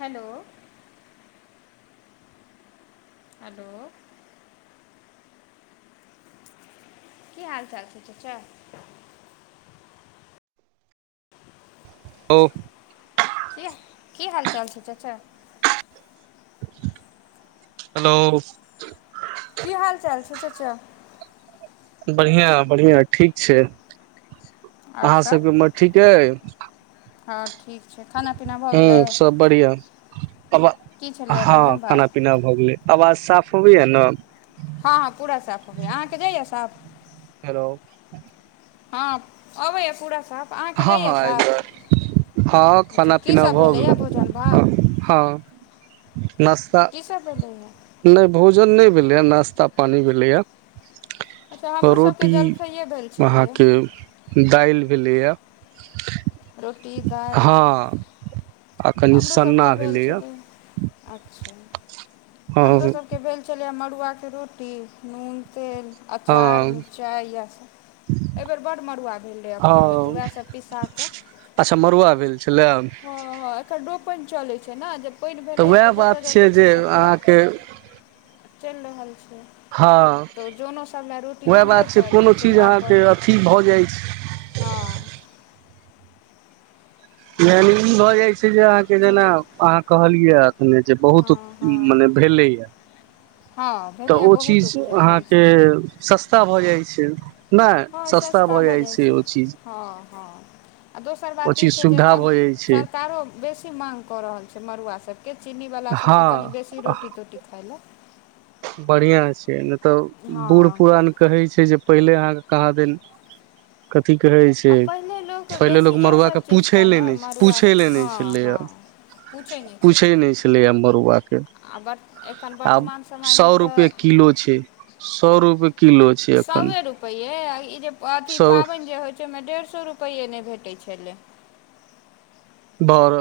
Hello hello की हालचाल छै तच ओ हे की हाल चाल छै चाचा हेलो की हाल चाल छै चाचा बढ़ियां बढ़ियां ठीक छै आओर अहाँ सब सबके उमहर ठीक य हँ ठीक छै खाना पीना भऽ गेलै ह सब बढ़िया आब की छलैए हँ भोजन खाना भात पीना भऽ गेलै आवाज साफ होबैएा ने हँ हँ पूरा साफ होबै अहाँके जाइयए साफ हेलो हँ अबैया पूरा साफ अहाँके हँ जाइया हँ आबि साफ रहल हँ अच्छा खाना पीना कीसभ भऽ भेलैए भोजन भात नस्ता की सब एलैए नहि भोजन नहि भेलैएा नाश्ता पानी भेलैएा अच्छा हमरो सभके रोटी जलखैए भेल छलैए अहाँके दालि भेलैए रोटी दालि हँ आ कनि हमरो सन्ना सबके भेल भेलैए छलै अच्छा हँ हमरो सबके भेल छलै मड़ुआके रोटी नून तेल हँ अचार मिरचाइ इएहसभ एहि बेेर बड मड़ुआ भेल रहै अपनेमे तऽ हँ उएहसभ पिसा कऽ अच्छा मरुआ भेल छै लेब हँ हँ एखन रोपेन चलै छै नऽ जे पानि भेलैए वएह तऽ बात जतऽ जतऽ छै जे सभटा अहाँके चलि रहल छै हँ तऽ जोनो सभ लए रोटी वएह बनबे बात छै करतै कोनो चीज अहाँके चूल्हापर अथी भऽ जाइ छै हँ यानि ई भऽ जाइ छै जे अहाँके जेना अहाँ कहलियै ने जे बहुत हँ हँ मने भेलैया हँ तऽ भेलैए ओ बहुत चीज उपजा भेल अहाँके छलै सस्ता भऽ जाइ छै नहि सस्ता भऽ जाइ छै ओ चीज हँ हँ आ दोसर ओ बात ई चीज छै जे सुविधा एखन भऽ जाइ छै सरकारो बेसी माँग कऽ रहल छै मड़ुआ सब के चीनीवला सभके हँ कनि बेसी रोटी तोटी खाय लए बढ़िआं छै नहि तऽ बूढ़ हँ पुरान कहै छै जे पहिले अहाँके कहाँ दिन कथिी कहै छै आ पहिले लोक पहिले बेसी लोक इएहसभ मड़ुआकेँ चीज खाय पूछय लए ने नहि छै मड़ुआ पूछय लए नहि हँ छलैए हँ पूछै न छै छै नहि छलैए मड़ुआके आ एखन वर्तमान सो रुपे किलो छै सौ रुपए किलो छै एखन सए रुपे ई जे अथ सौ पाबनि जे होइ बचमे डेढ़ सए रुपैये नहि भेटै छलै भर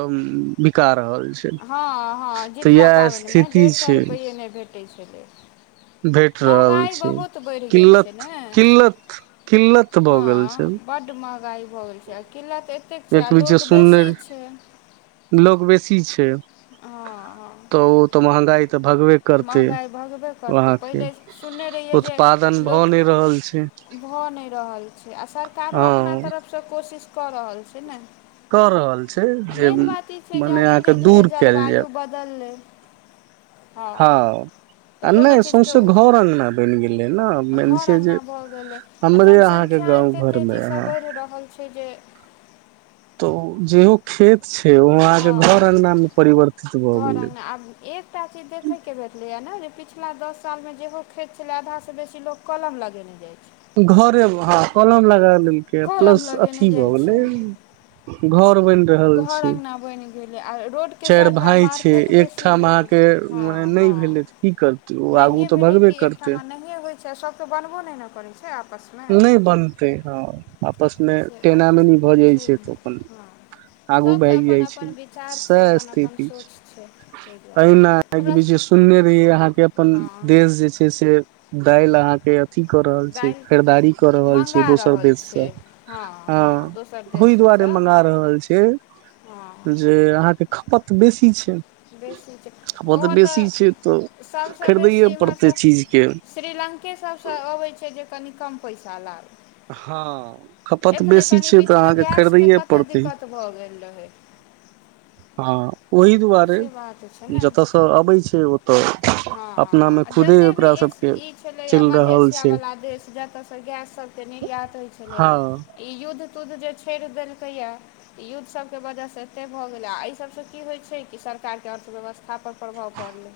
बिका रहल छै हँ हँ तऽ जितिया इएह पाबनिमे स्थिति डेढ़ सए छै रुपैे नहि भेटैत छलै भेट रहल महगाई छै बहुत बढ़ि गेल छै किल्लत ने किल्लत किल्लत भऽ हँ गेल छै बड्ड महँगाइ भऽ गेल छै आ किल्लत एतेक छै आ लोक बेसी छै लोकग बेसी छै हँ तऽ ओ तऽ महगाई तऽ भगबे करतै महगाइ भगबे करतै वहाँके पहिले सुनने रहियै जे उत्पादन भऽ लोक नहि रहल छै भऽ नहि रहल छै आ सरकारो अपना हँ तरफसँ कोशिश कऽ रहल छै ने कऽ रहल छै जे मेन बात ई छै जे मने आब अहाँके धीरे धीरे दूर कयल जाय जलवायु बदललै हँ तऽ आ कोनो नहि चीजके सौंसे घर अंगगना बनि गेलै ने मन छै जे भेलै आ हमरे अहाँके जनसंख्या गाँव एते घर मे तेजी सँ अहाँ बढ़ि रहल छै जे तऽ जेहो खेत छै ओ अहाँ के घर हँ अंगना मे परिवर्तित भए घर गेलै अङ्गना आब एक एकटा चीज देखयके भेटलैया ने जे पिछला दस सालमे जेहो खेइत छलै आधासँ बेसी लोको कलम लगेने जाइत छै घरे हँ कलम लगा लेलकै या कलम प्लस लगेने अथी जाइ भऽ गेलै छै घर बनि रहल घर छी अङ्गना बनि गेलै आ रोडके चारि साइडमे आब भाय छै मार्केट बेसी एकठाम भऽ गेलै अहाँके फ हँ नहि हँ भेलै तऽ की करतै ओ आगू तऽ भगबे करतै ब हो छै सबके बनबो नहि ने करै छै आपस नहि बनतै हँ आपसमे टेनामेनी भऽ जाइ छै तऽ अपन हँ आगू सभके भाग जाइ अपन छै अपन विचार स छै अपन अपन स्थिति सोच ताहि छै दुआरे एहिना एक हमरा बीचे सुनने रहियै अहाँके अपन हँ देश जे छै से दालल अहाँ के अथि कऽ रहल छै खरीदारी कऽ दालि रहल छै मँगा दोसर रहल देश से छै हँ अ हँ दोसर देश ओहि दुआरे सभसँ मंगा रहल छी जे हँ जे अहाँ के खपत बेसी छै बेसी छै खपत ओहो तऽ बेसी छै तऽ खरीदैए पड़तै चीजके श्रीलंके सभसँ अबैत छै जे कनि कम पैसा हँ लागल खपत एखने बेसी कनि छै तऽ बीचमे अहाँके गैसके खरीदैए कते पड़तै दिक्कत भऽ गेल रहै हँ ओहि दुआरे से बात छै ने जतयसँ अबै छै ओतय हँ अपनामे हँ खुदे जते भी ओकरा सबके ई छलैए चलि मध्य रहल एशिया छै वला देश जतयसँ गैससभ निर्यात होइत छलै हँ ई युद्ध तुद्ध जे छोड़ि देलकैया युद्धसभके वजहसँ एतेक भऽ गेलै आ एहि सभसँ की होइत छै कि सरकारके अर्थव्यवस्था कथा पर प्रभाव पड़लै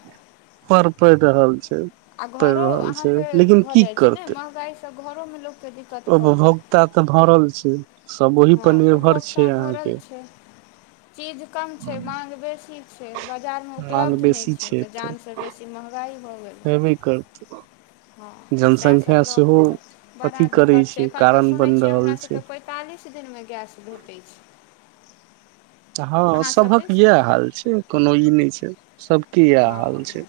पर पड़ि रहल छै आ पड़ि घरो रहल अहाँ छै लेकिन भऽ की जाइ छै ने करतै महगा तऽ घरो में लोक के देख दिककत भऽ गेल उपभोक्ता तऽ भरल छै सब ओहि हँ पर निर्भर छै उभोक्ता भरल अहाँके छै चीज कम छै मांग बेसी ठीक छै बजारमे उपलब्ध नहि छै तऽ जानसँ बेसी महगाइ भऽ गेल हेबे करतै हँ तऽ जनसंख्या सएहसभ लऽ सेहो कऽ तऽ बड़ा अथी करै दिक्कत छै एखन तऽ कारण सुनैत बनि छियै रहल हमरासकेँ छै पै पैंतालीस दिन मे गैस भेटै छै हँ अहाँसभ सभक दिस इएह हाल छै कोनो ई नहि छै सबके इएह हँ हाल छै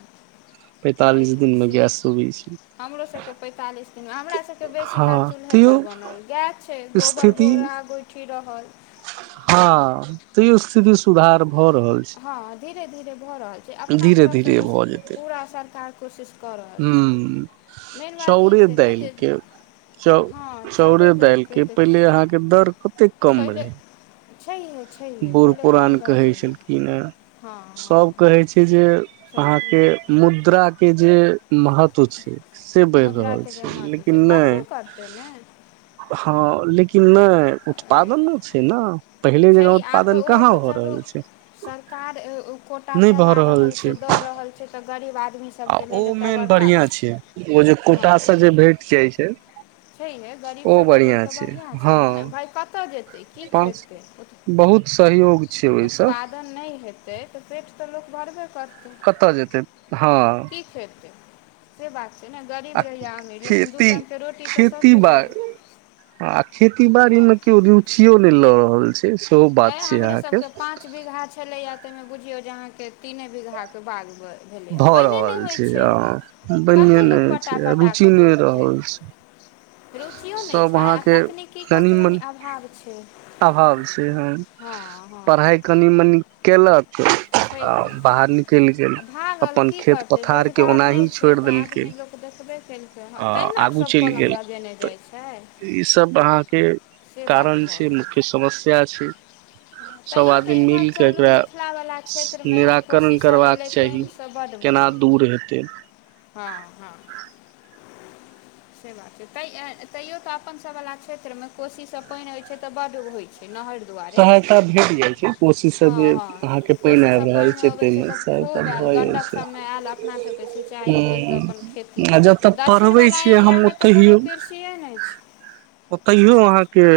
पैंतालिस दिन मे गेस शोबी हमरो सब के पैंतालिस दिन हमरा सब के बेसी हँ काल चूल्हे पर तैयो बनल गायस छै गोबर स्थिति गोरा गो रहल हँ तैयो स्थिति सुधार भऽ रहल छै हँ धीरे धीरे भऽ रहल छै अपना धीरे तरफ से तऽ पूरा सरकार कोशिश कऽ रहल छै हँ, मेन बात ई चउरे छै ने जे दाएलके। चाउरे दालिके पहिले अहाँके दर कतेक कम पहिले रहै? छैहे छैहे बूर पहिले कम पुरान दर कहै रहै छलखिन हे हँ सभ हँ कहै छै जे चलतै अहाँके मुद्राके जे महत्व छै। से बढ़ि रहल मुद्राके जे छै। महत्व छै लेकिन बढ़बे नहि करतै ने हँ, लेकिन नहि ओ तऽ अइ उत्पादन छै। ना पहिले जगह अहो, तऽ सरकारो कोटा चला रहल छै, दर दे रहल छै। रहल छै। तऽ गरीब आदमी आ सबके ओ लेल एकटा मेन बड़का बढ़िआँ छै, ओ जे हँ कोटामे जे भेट जाइ छै। छैहे गरीब ओ सभके लेल बढ़िया तऽ बढ़िआँ छै हँ ने, भाय, कतऽ जेतै, की पाँच खैतै ओ? बहुत सहयोग छै। ओहि से नहि हेतै तऽ पेट तऽ लोक भरबे करतै। कतऽ जेतै हँ की से बात छै ने, गरीब आ रहै या अमीर, दुइ खेती टाइमके रोटी। तऽ खेती सबके चाही बारी आ खेती बारी हँ मे केओ रुचियो ने ल रहल छै। सभ अऽ, हमरे सभके पाँच बीघा छलै, या तऽ ओहिमे बुझिऔ जे अहाँके तीन बीघा। बाढ़ि भेलैए, भऽ पानी नहि रहल होइत छै, कते लोक पटापटा कऽ बोरतै। बस रुचियो नहि छै आ तकनीकीके कऽ कनि कऽ मनि कनी अभाव छै। अभाव छै। हँ हँ हँ कनि मनि केलक। आ छैहे बाहर निकलि गेल, आ भागल अपन की खेत करतै पथारके रोजगार ओनाही छोड़ि देलकै। खेलै हँ, आ तहिना आगू सभ चलि कलम गेल लेने त जाइ छै। ई सभ अहाँके से कारण छै, मुख्य समस्या छै। [inaudible] सब तैँ आदमी तऽ एम्हर मिल के चलू एकरा मिथिलावला क्षेत्रमे निराकरण कोशीसभ एलै, पानिसँ बड्ड भेलै। त हँ हँ से बात छै, तैयो अपन सभवला क्षेत्रमे कोशीसँ पानि होइत छै तऽ बड्ड होइत छै नहर। सहायता भेट जाइत छै। कोशीसँ हँ जे हँ अहाँके पानि कोशीसँ आबि रहल छै, अबै तऽ ताहिमेसँ खूब आयल भऽ जाइ गण्डक छै। सभमे आयल अपना सभके सिंचाइ भेल तऽ अपन खेती हँ, आ भेल जतऽ पढ़बै दक्षिणवला छियै हम एरियामे तऽ ओतहि। कोनो कृषिए नहि छै ओतऽयो अहाँके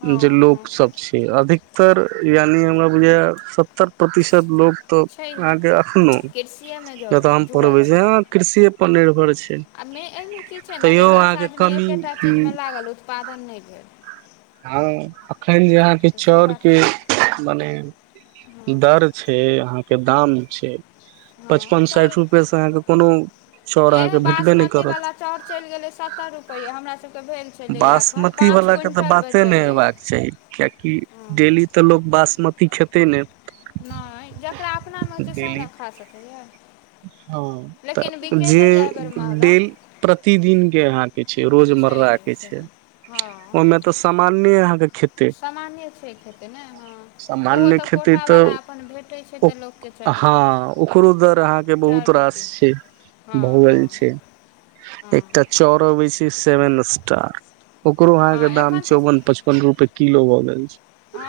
हँ जे हँ लोकसभ। से अधिकतर, यानि हमरा बुझाइमे सत्तर प्रतिशत लोक। तऽ छैहे अहाँके एखनहुँ कृषिएमे जतऽ जुड़ल हम जुड़ल पढ़बै जे छै हँ, कृषिएपर निर्भर छै। आ एहिमे की छै ने जे तैयो दस अहाँके आदमी कमी एकेटा चीजमे लागल, उत्पादन नहि भेल। हँ, एखन जे अहाँके तऽ से बात चौरके। छै मने दर छै, अहाँके दाम छै। [inaudible] हँ, पचपन चाउर, साठि रुपए से अहाँके कोनो चाउर ई अहाँके भेटबे नहि करत बासमतीवला चाउर चलि गेलै सत्तर रुपैया। होय, हमरा सभके भेल छलै एखन बासमती पाँच वाला के तऽ क्विंटल। बाते नहि हेबाक चाही, किएकि डेली तऽ लोक बासमती खैतै ने। नहि, जकरा अपना मे होइ छै, सएह डेली ने खा सकैए। हँ, लेकिन तऽ बिकेलैए जे एहिबेर महगा डेली प्रतिदिनके हाथ। के छै, रोजमर्राके छै। हँ। ओहिमे तऽ सामान्ये अहाँके खेतै सामाने छै [unintelligible] खेतै ने हँ ओहो सामान्य तऽ खेतै कोटा तऽ बला अपन भेटै छै तऽ लोक हँ ओकरो दर अहाँके चारि बहुत रास रोटी छै हँ भऽ गेल हँ गेल छै हँ एकटा चौर अबै छै सेवन स्टार ओकरो अहाँके हँ दाम एखन तऽ चौवन पचपन रुपैए किलो भऽ गेल छै आ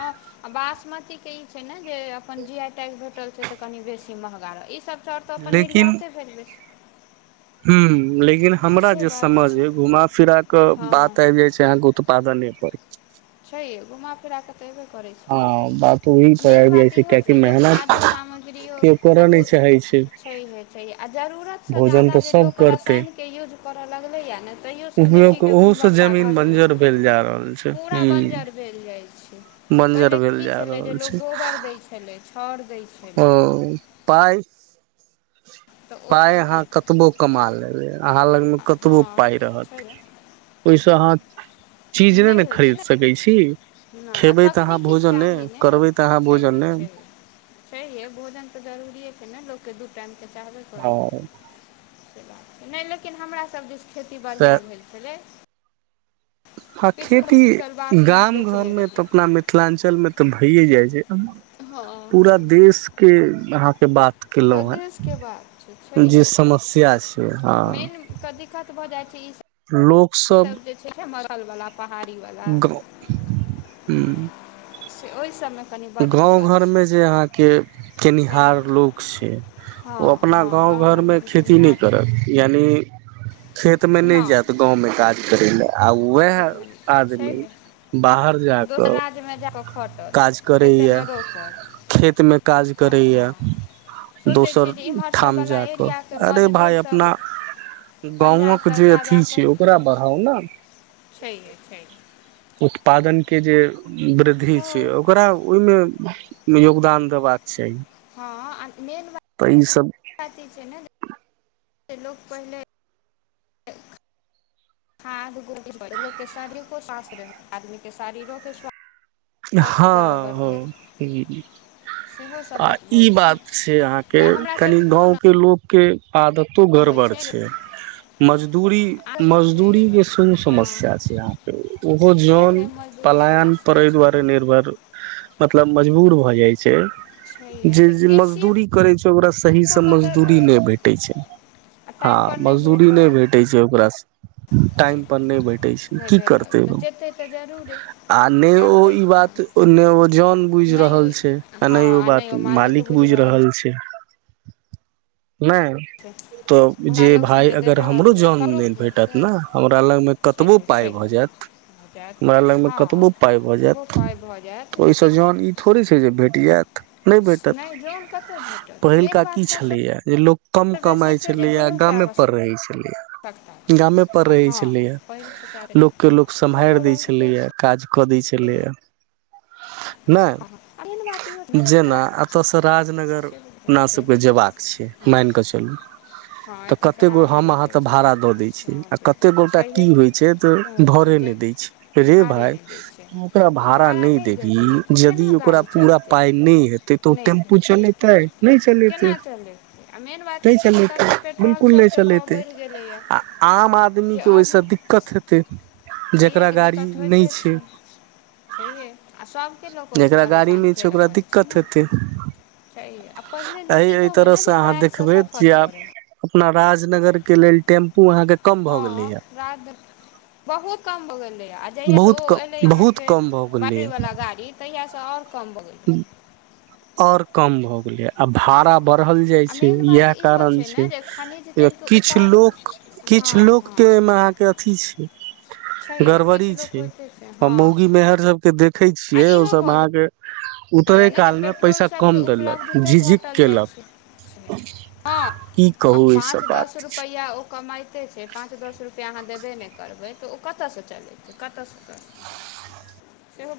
आ बासमती के ई छै ने जे अपन जी आई टैग भेटल छै तऽ कनि बेसी महँगा रह ई सब चौर तऽ छै अपन नीरियते भेजबै छी हूंम्म लेकिन हमरा जे समझ छै य घुमा फिरा के हँ बात आबि जाय छै अहाँकेत उत्पादने पर छैहे घुमा फिरा क छेबे करै हँ छिय बात ओहि आ पर मेन आबि जाइ बात इहो कियाकि छै जे मेहनत खादो सामग्रियो केओ आ करऽ द नहि चाहै छै छैहे छैहे आ जरूरतसँ भोजन ज्यादा तऽ जे सब लोक करतै रासायन के यूज करै लगले या ने तैयो से मिट्टी उपयोग के ओहो से गुणवत्ता घ जमीन बंजर भेल जा रहल छै पूरा ह बंजर भेल जाइत छै बंजर पहिले भेल की जा छलै जे रहल छै लोक गोबर दैत छलै छौर दै छै ओ पाई तऽ पाइ अहाँ ओसभके कतबो कमा लेबै अहाँ लगमे कतबो हँ पाइ छै रहत ओहिसँ अहाँ चीज नहि ने खरीद सकै छी नहि आ खेबै तऽ अहाँ तकनीकी भोजन चाही नहि ने करबै तऽ अहाँ भोजन छैहे नहि छैहे छैहे भोजन तऽ जरूरिये छै ने लोककेँ दू टाइम के चाहबे करी आ बात नहि लेकिन हमरासभ जे खेती तऽ बढ़िआँ भेल छेलै आ खेती क्विंटल बासमत गाम घर बेचने मे तऽ रहियै अपना मिथिलांचल मे तऽ भइये जाइ छै हँ पूरा हँ देश के अहाँके बात पूरा केलहु देशके बात छै हें जे छैहे समस्या छै हँ मेनके दिक्कत भऽ लोकसभ पहाड़ी बला गाँव घर मे जे अहाँके छै केनिहार छैहे लोक छै ओ हँ अपना हँ गाँव घरमे खेती नहि खेतिहर करत छै यानि खेतमे नहि जेत गाँवमे काज करै लए आ वएह खेतमे नहि छै आदमी गे बाहर जाकऽ दोसर राज्यमे जा कऽ खटत काज खेतेमे रोपत खेत मे काज हँ हँ करैये सोचै छियै दोसर जे इम्हर ठाम सभवला जा कऽ एरियाके अरे भाय मजदूरसभ अपना गाँवक पंजाबसभ जे जा जा अथी कऽ छै ओकरा बढ़ाउ ने छैहे छैहे उत्पादन के जे वृद्धि हो छै ओ ओकरा ओहिमे योगदान देबाक चाही हँ आ मेन बात त ई सब बात ई छै [unintelligible] ने जे लोक पहिले हाथ गोभी [unintelligible] के शरीर को स्वस्वास्थ्य रहै आदमी के शरीरो के स्वासथ हँ हँ हूंम्म सेहो सब आ बहुत भऽ ई जाइ बात ने छै अहाँके पर हमरा कनी सभके एखनो गाँवके लोक के आदतो ने होइ गड़बड़ छै हँ मजदूरी आदत तऽ छैहे मजदूरी गन के संग हँ समस्या छै अहाँ के ओहो जौन छैहे मजदूरी पलायन पर समस्या एहि दुआरे छैहे नै [unintelligible] मतलब मजबूर भऽ जाइ छै छैहे जे जे कृषिए मजदूरी करैत छै ओकरा कऽ सहीसँ कऽ मजदूरी तऽ नहि भेटैत छै आ हँ टाइमपर नहि मजदूरी नहि भेटल भेटै छै ओकरा सँ टाइम पर नहि भैटै छै नहि की भेटल करतै तऽ ओ जेतै तऽ जरूरे आ नहि ओ करतै ई केना बात ने ओ जन बुझ नहि ओ रहल छै आ ने ओ बात मालिक बुझ रहल छै नैय [inaudible] त हुनका जे लग छनि भाय अगर देबे हमरो करबै आ जन ककरो नहि भेटत छै न हमरा लगमे कतबो छैहे पाइ छैहे भ जायत भऽ जायत हमरा लग मे हँ कतबो पाइ भऽ ओहो जायत पाइ भऽ जायत लेकिन तहन ई थोड़े छै जे भेट जायत नहि भेटत नहि जौन कतय भेटत मेन पहिलका की बात सभसँ छलैया जे लोक कम बेसी कमाय छै जे छलैय दुनूके गामे पर रहै आवश्यकता छलैय गामे पर छै रहै हँ छलैय पहिल खसा देबै लोकके लोक सम्हारि दै छलैए काज कऽ दै छलैए एहन बात इहो नहि ने जे जेना कतेक एतऽसँ राजनगर से बुझाइत अपना छै सबके जेबाक छै हँ मानिकऽ चलू हँ तऽ एतय कते गो सरार हम नगर अहाँ जाइ ते छै भाड़ा तऽ दऽ दै घिये आ अबै कते गोटा की छैहे कि होइ छै तऽ कहै भरे नहि जे दै छै रे भाड़े भाय नहि दै छै तु ओकरा तू भाड़ा नहि तऽ देबही केना यदि ओकरा गाड़ी पूरा चलतै पाय नहि हेतै तऽ ओ नहि टेम्पू भेल तऽ चलेतै केना नहि केना चलेतै चलेतै आ मेन बात ई नहि छै जे चलेते ततेक पेट्रोल बिलकुल नहि सभके भाव चलेते बढ़ि गेलैए आ आम आदमी जे के आओर ओहिस नहि दिक्कत हेतै छैहे जकरा गाड़ी नहि छै छैये आ सभके लोक ओहिसँ जेकरा गाड़ी परेशानी नहि छै झेले ओकरा पड़ै छै दिक्कत ने हेतै त ए पहिनेे लोक एहि एहि इहो होय न तरहसँ जे अहाँ पैरसँ देखबै जे सफर आब करै अपना राजनगर के लेल टेम्पू अहाँके कम भऽ हँ गेलैए राज नगर बहुत कम भऽ गेलै जहिया से बहुत ओ एलै कम बहुत अहाँके कम भऽ बेट्री गेलैए वाला गाड़ी तहिया सँ और कम भ गेल आओर कम भऽ गेलै य आ हँ भाड़ा बढ़ल जाय आ छै मेन बात इएह इहो कारण छै ने जे खनिज जे तेलके किछ ऊपर लोक हँ किछु हँ लोकके एहिहिमे अहाँके अथी छै छैहे गड़बड़ी किछु लोक छै होइते छै आ हँ मौगी मेहर सबके देखे छियै ओ सब अहाँके बुझलियै उतरे ने जे काल मे पैसा पेट्रोलसभके कम देलक उपलब्धते झिझिक घटल जाइ केलक छै हँ की आ कहू ई पाँच सब दस बात रुपैया ओ कमा कतेक छै पाँच दस रुपैआ अहाँ देबे नहि करबै तऽ ओ कतऽ सँ चलेतै कतऽ सँ [inaudible]